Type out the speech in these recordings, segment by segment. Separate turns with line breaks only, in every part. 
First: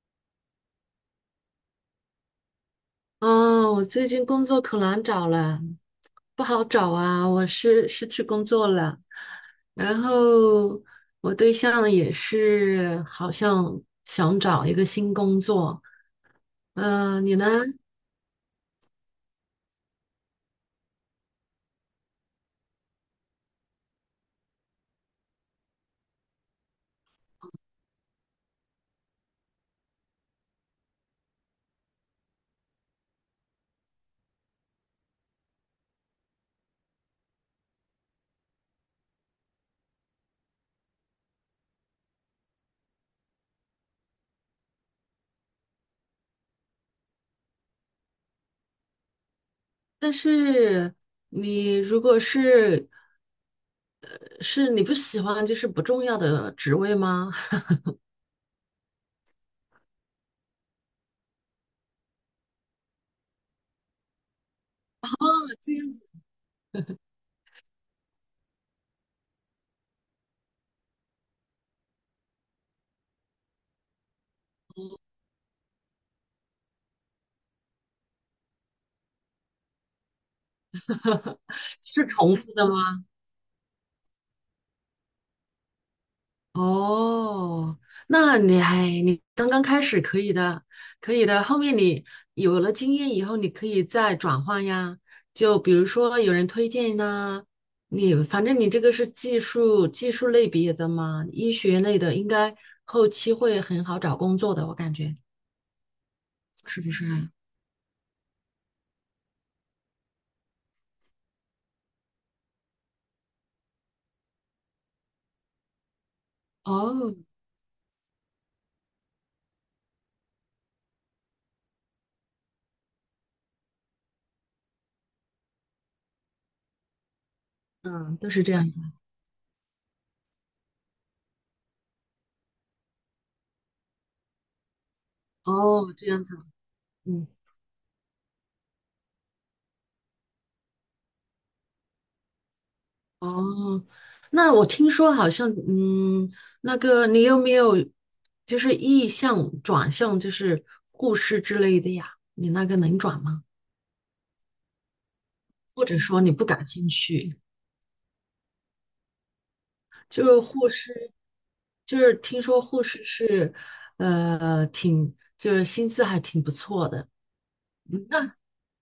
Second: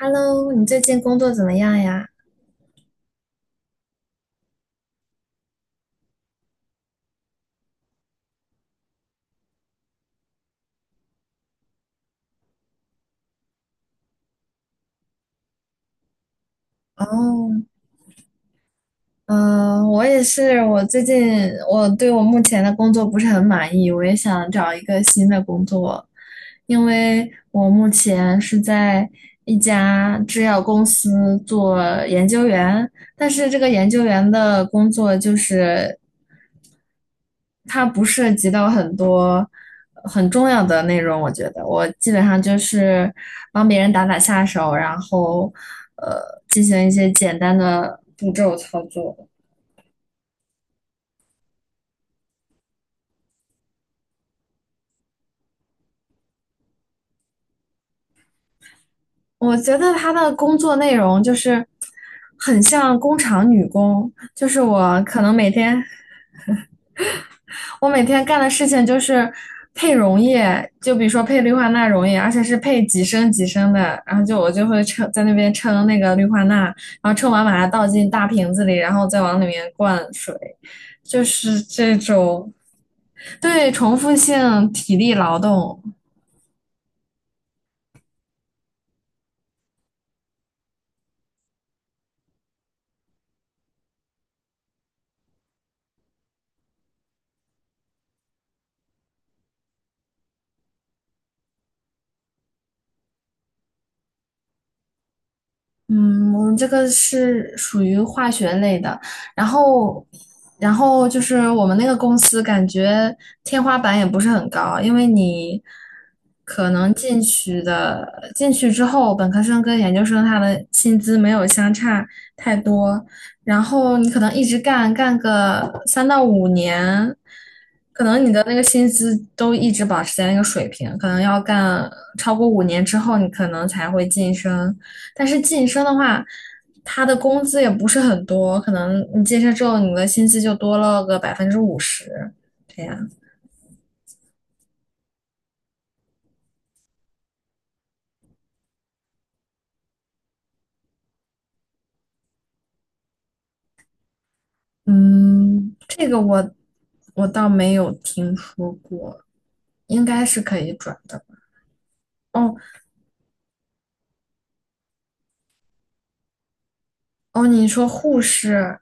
Hello，你最近工作怎么样呀？
哦，我最近工作可难找了，不好找啊，我是失去工作了，然后我对象也是好像想找一个新工作。嗯、你呢？
哦，嗯，我也是，我最近我对我目前的工作不是很满意，我也想找一个新的工作，因为我目前是在一家制药公司做研究员，但是这个研究员的工作就是它不涉及到很多很重要的内容，我觉得我基本上就是帮别人打打下手，然后进行一些简单的步骤操作。
但是你如果是是你不喜欢就是不重要的职位吗？
我觉得他的工作内容就是很像工厂女工，就是我
哦
可能每
这
天
样子，
我每天干的事情就是配溶液，就比如说配氯化钠溶液，而且是配几升几升的，然后就我就会称在那边称那个氯化钠，然后称完把它倒进大瓶子里，然后再往里面灌水，就是这
是重
种。
复的吗？
对，重复性体力劳动。
哦，那你还你刚刚开始可以的，可以的。后面你有了经验以后，你可以再转换呀。就比如说有人推荐呐、你反正你这个是技术类别的嘛，医学类的应该后期会很好找工作的，我感觉
嗯，我们这
是
个
不是？
是属于化学类的，然后，然后就是我们那个公司感觉天花板也不是很高，因为你可能
哦，
进去的，进去之后，本科生跟研究生他的薪资没有相差太多，然后你可能一直干个3到5年，可
嗯，
能
都
你的
是这
那个
样子。
薪资都一直保持在那个水平，可能要干超过5年之后，你可能才会晋升。但是晋升
哦，
的
这样
话，
子，
他的
嗯。
工资也不是很多，可能你晋升之后，你的薪资就多了个50%，这样。
哦，那我听说好像，嗯，那个你有没有就是意向转向，就是护士之类的呀？你那个能转吗？
嗯，
或者
这个
说你不
我
感兴趣？
倒没有听说过，应该
就
是
是
可
护
以转
士，
的。
就是听
哦
说护士是，挺就是薪资还挺不错的。
哦，你说
嗯
护
那
士，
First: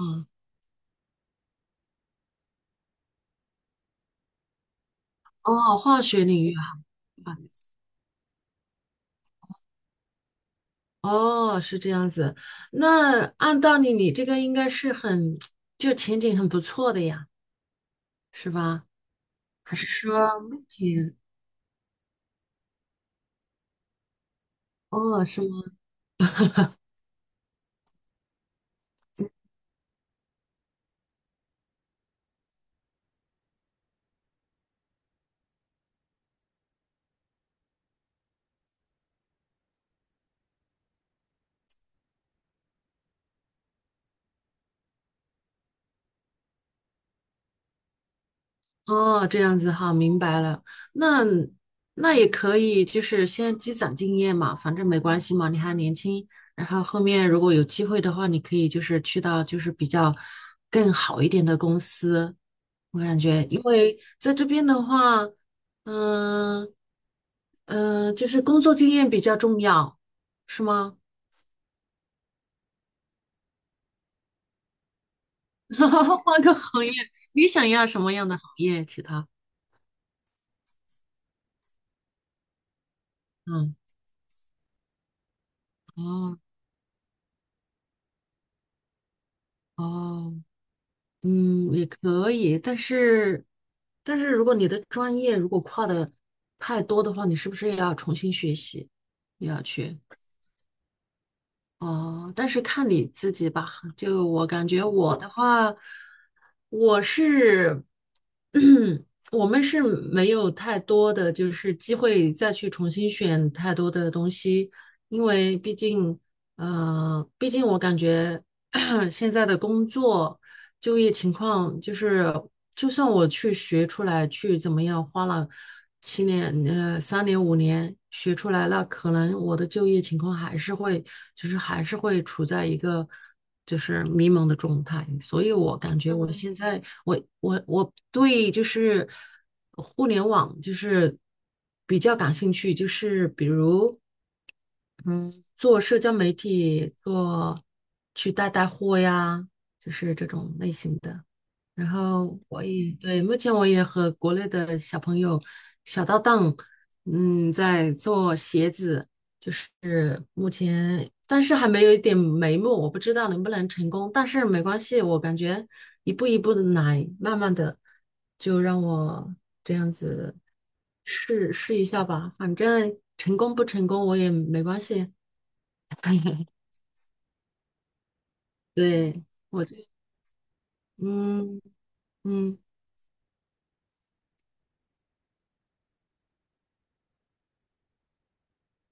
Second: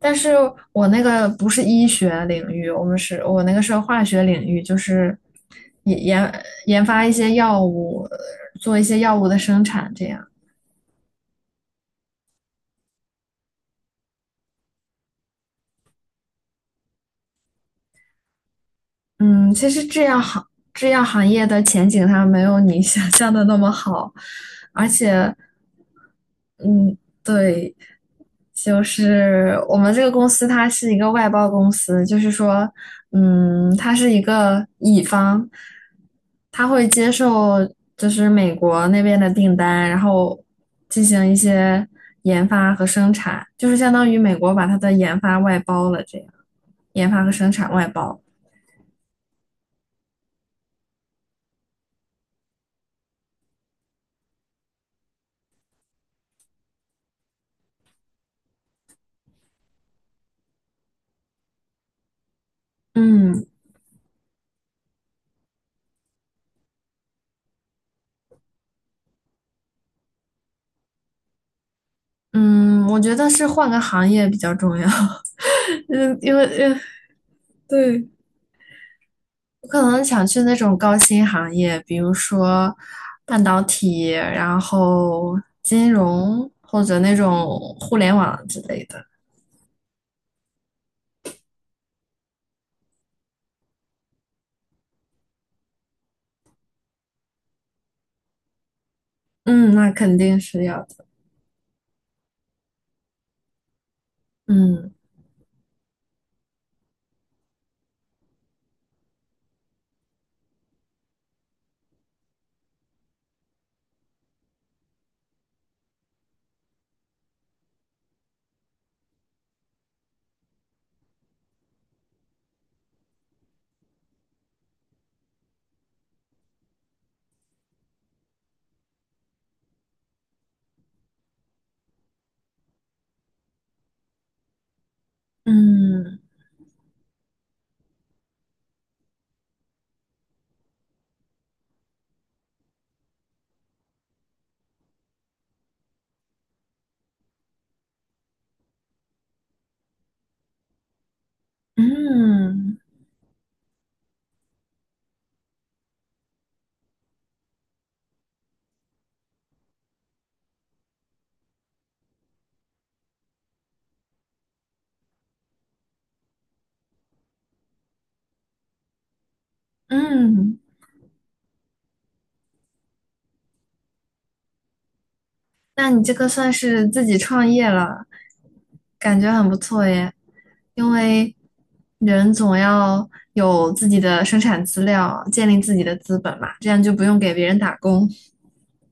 但是我那个不是医学领域，我们是我那个是化学领域，就是
哦，
研
化学
研
领域哈。
研发一些
啊
药物，做一些药物的生产这样。
哦，是这样子。那按道理，你这个应该是很，就前景很不错的呀。是吧？
嗯，其
还
实
是说目
制药
前？
行业的前景它没有你想象的那么好，而
哦，
且，
是吗？
嗯，对，就是我们这个公司它是一个外包公司，就是说，嗯，它是一个乙方，他会接受就是美国那边的订单，然后进行一些研发和生产，就是相当于美国把它的研发外包了，这样研发和生产外包。
哦，这样子哈，明白了。那那也可以，就是先积攒经验嘛，反正没关系嘛，你还年轻。然后后面如果有机会的话，你可以就是去到就是比较更好一点的公司。我感觉，
嗯，
因为在这边的话，嗯、嗯、就是工作经验比较重要，是吗？
嗯，我觉得是换个行业比较重要，嗯，因
换
为
个
因为
行业，你想要什
对，
么样的行业？其他？
我可能想去那种高薪行业，比如说半导
嗯。
体，然后金
哦
融或者那种互联网之类的。
哦，嗯，也可以，但是，但是如果你的专业如果跨的太多的话，你是不是也要重新学习，也要
嗯，那
去？
肯定是要的。
哦，但是看你自己吧。就我感觉
嗯
我的话，我是，我们是没有太多的就是机会再去重新选太多的东西，因为毕竟，毕竟我感觉 现在的工作。就业情况就是，就算我去学出来，去怎么样，花了7年、3年、5年学出来，那可能我的就业情况还是会，就是还是会处在一个就是迷茫的状态。所以我感觉
嗯
我嗯现在，我对就是互联网就是比较感兴趣，就是比如嗯，做社交媒体，做去带带货呀，就是这种类型的。然后我
嗯
也对，目前我也和国内的小朋友、小搭档，嗯，在做鞋子，就是目前，但是还没有一点眉目，我不知道能不能成功，但是没关系，我感觉一步一步的来，慢慢的，就让我这样子
嗯，嗯
试试一下吧，反正成功不成功我也没关系，
那你这个算是自己创业了，感
对，
觉很不
我就，
错耶。因为
嗯
人总
嗯。
要有自己的生产资料，建立自己的资本嘛，这样就不用给别人打工。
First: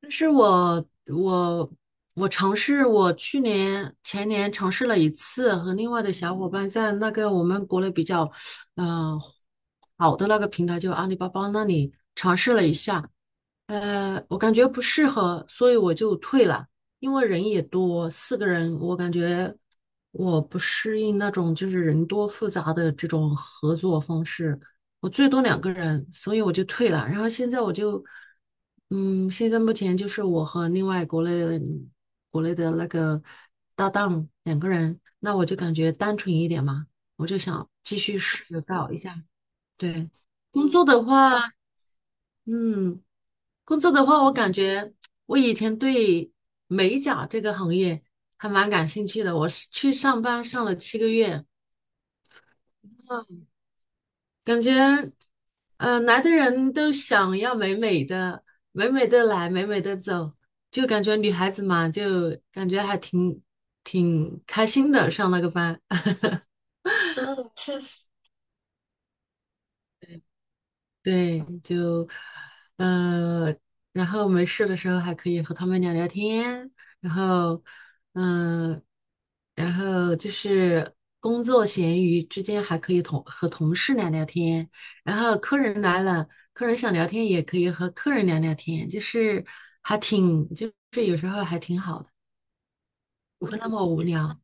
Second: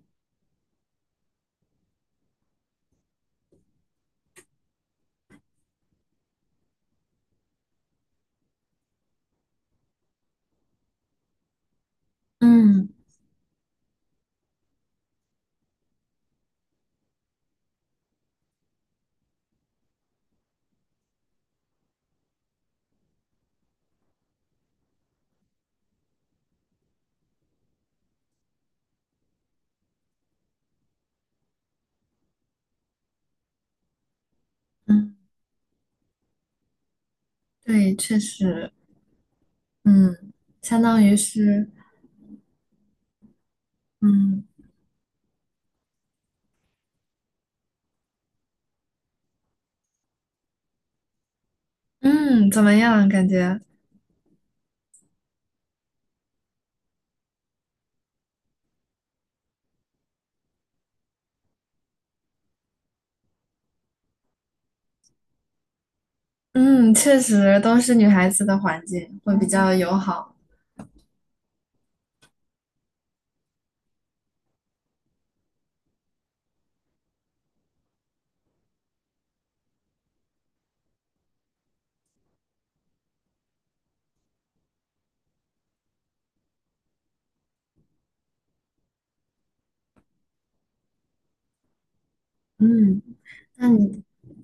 但是我尝试，我去年前年尝试了一次，和另外的小伙伴在那个我们国内比较，嗯、呃好的那个平台，就阿里巴巴那里尝试了一
嗯
下，我感觉不适合，所以我就退了。因为人也多，4个人，我感觉我不适应那种就是人多复杂的这种合作方式。我最多两个人，所以我就退了。然后现在我就，嗯，现在目前就是我和另外国内的国内的那个搭档两个人，
嗯，
那我就感觉单纯一点嘛，我就想
对，
继
确
续试
实，
搞一下。对，
嗯，
工
相
作
当
的
于
话，
是，
嗯。工作的话，我
嗯
感觉我以前对美甲这个行业还蛮感兴趣的。我是去上班上了7个月，
嗯，怎么样？感觉，
感觉，来的人都想要美美的，美美的来，美美的走，就感觉女孩子嘛，就感觉还挺开心的上那个班。
嗯，确实都是女孩子的环境会比较友好。
对，就，呃，然后没事的时候还可以和他们聊聊天，然后，嗯、然后就是工作闲余之间还可以同和同事聊聊天，然后客人来了，客人想聊天也可以和客人聊聊天，就是还挺，就是有时候还挺好的，
嗯，
不会
那
那么
你
无聊。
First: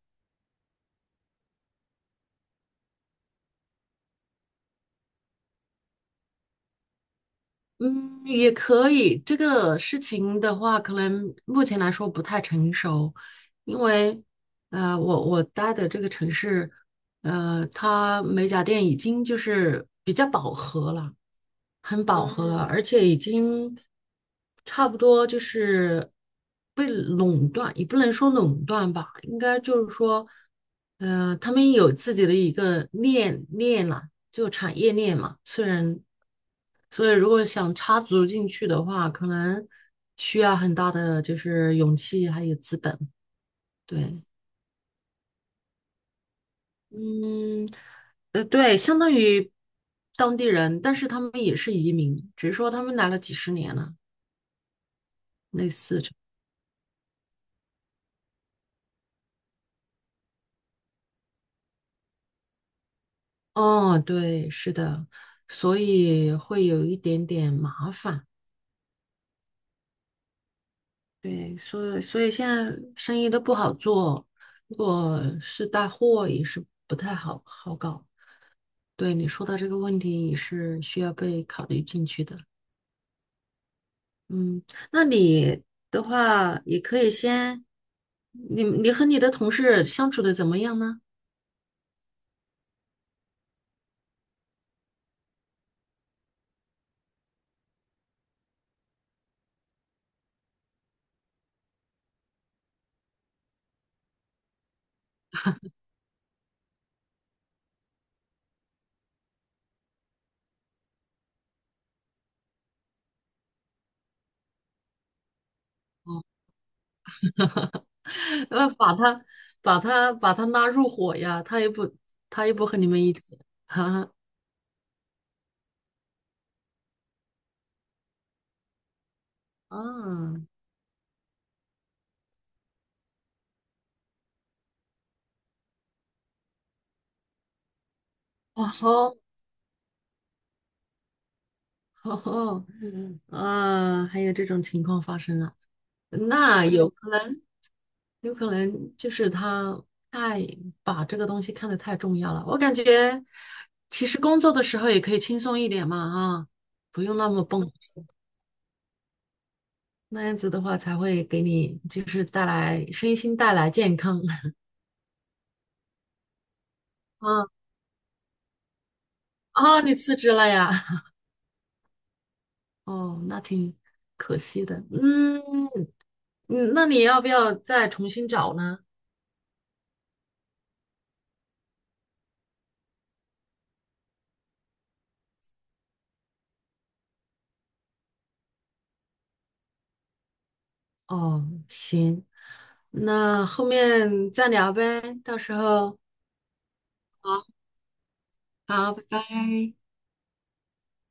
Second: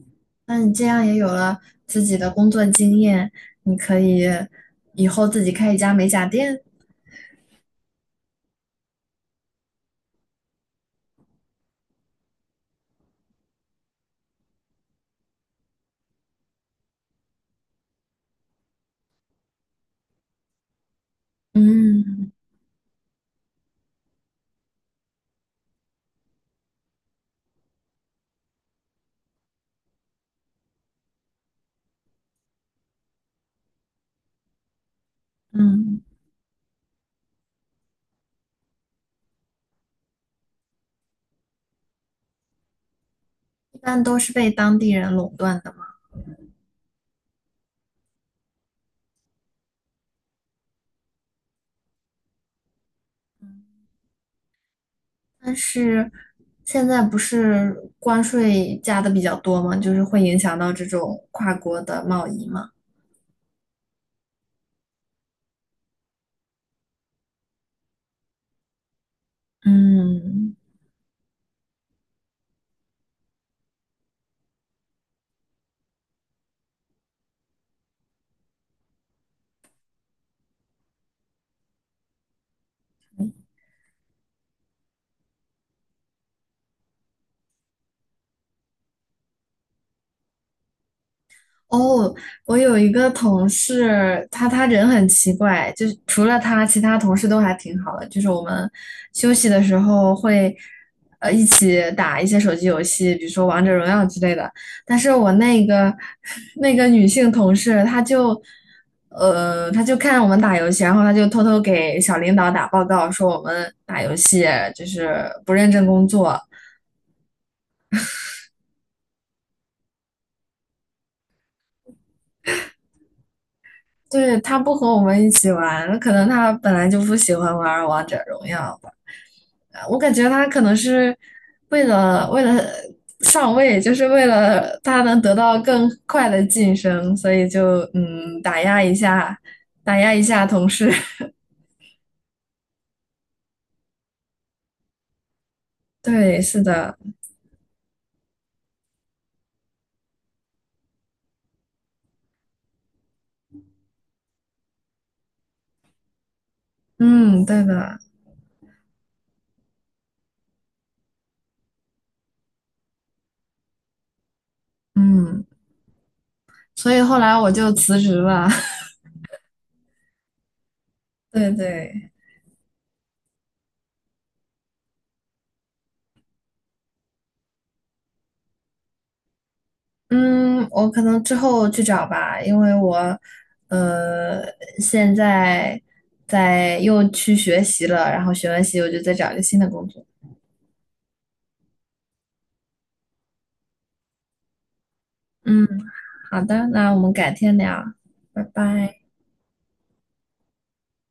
那你这样也有了自己的工作经验，你可以以后自己开一家美甲店。
嗯，也可以。这个事情的话，可能目前来说不太成熟，因为我我待的这个城市，它美甲店已经就是比较饱和了。很饱
嗯
和了，嗯而且已经差不多就是被垄断，也不能说垄断吧，应该就是说，他们有自己的一个链了，就产业链嘛。虽然，
嗯，
所以如果想插足进去的话，可能需要很大的就是勇气还有资本。
一般都
对，
是被当地人垄断的嘛。
嗯，对，相当于当地人，但是他们也是移民，只是说他们来了几十年了。
但
类似
是
这，
现在不是关税加的比较多嘛，就是会影响到这种跨国的贸易嘛。
哦，对，是的，所以会有一点点麻烦，
嗯。
对，所以现在生意都不好做，如果是带货也是不太好好搞。对，你说到这个问题也是需要被考虑进去的。嗯，那你的话也可以先，你你和你的同事相处的怎么样呢？
哦，我有一个同事，他人很奇怪，就是除了他，其他同事都还挺好的。就是我们休息的时候会，一起打一些手机游戏，比如说王者荣耀之类的。但是我那个 那个女性同事，她就，她就看我们打游戏，然后她就偷偷给小领导打报告，说我们打游戏就是不认真工
哦，
作。
要把他把他拉入伙呀，他也不和你们一起。
对，她不和我们一起玩，可能她本来就不喜欢玩王者荣耀吧。我感觉
啊，
他可能是为了上位，就是为了他能得到更快的晋升，所以就打
哦
压一
吼，
下，打压一下同事。
哦吼，啊，还有这种情况发生啊？
对，是
那有
的，
可能，有可能就是他太把这个东西看得太重要了。我感觉其实工作的时候也可以轻松一点嘛，啊，不用那
嗯，
么
对
绷，
的，
那样子的话才会给你就是带来身心带来健康。
嗯，所以后来
啊
我就辞职了。
啊，你辞职了呀？
对对，
哦，那挺可惜的。嗯嗯，那你要不要再重新找呢？
嗯，我可能之后去找吧，因为我呃现在在又去学习了，然后学完习我就再找一个新的工作。
哦，行，那后面再聊呗，到时
嗯。
候
好的，那我们改
好，
天聊，拜
好，
拜。
拜拜。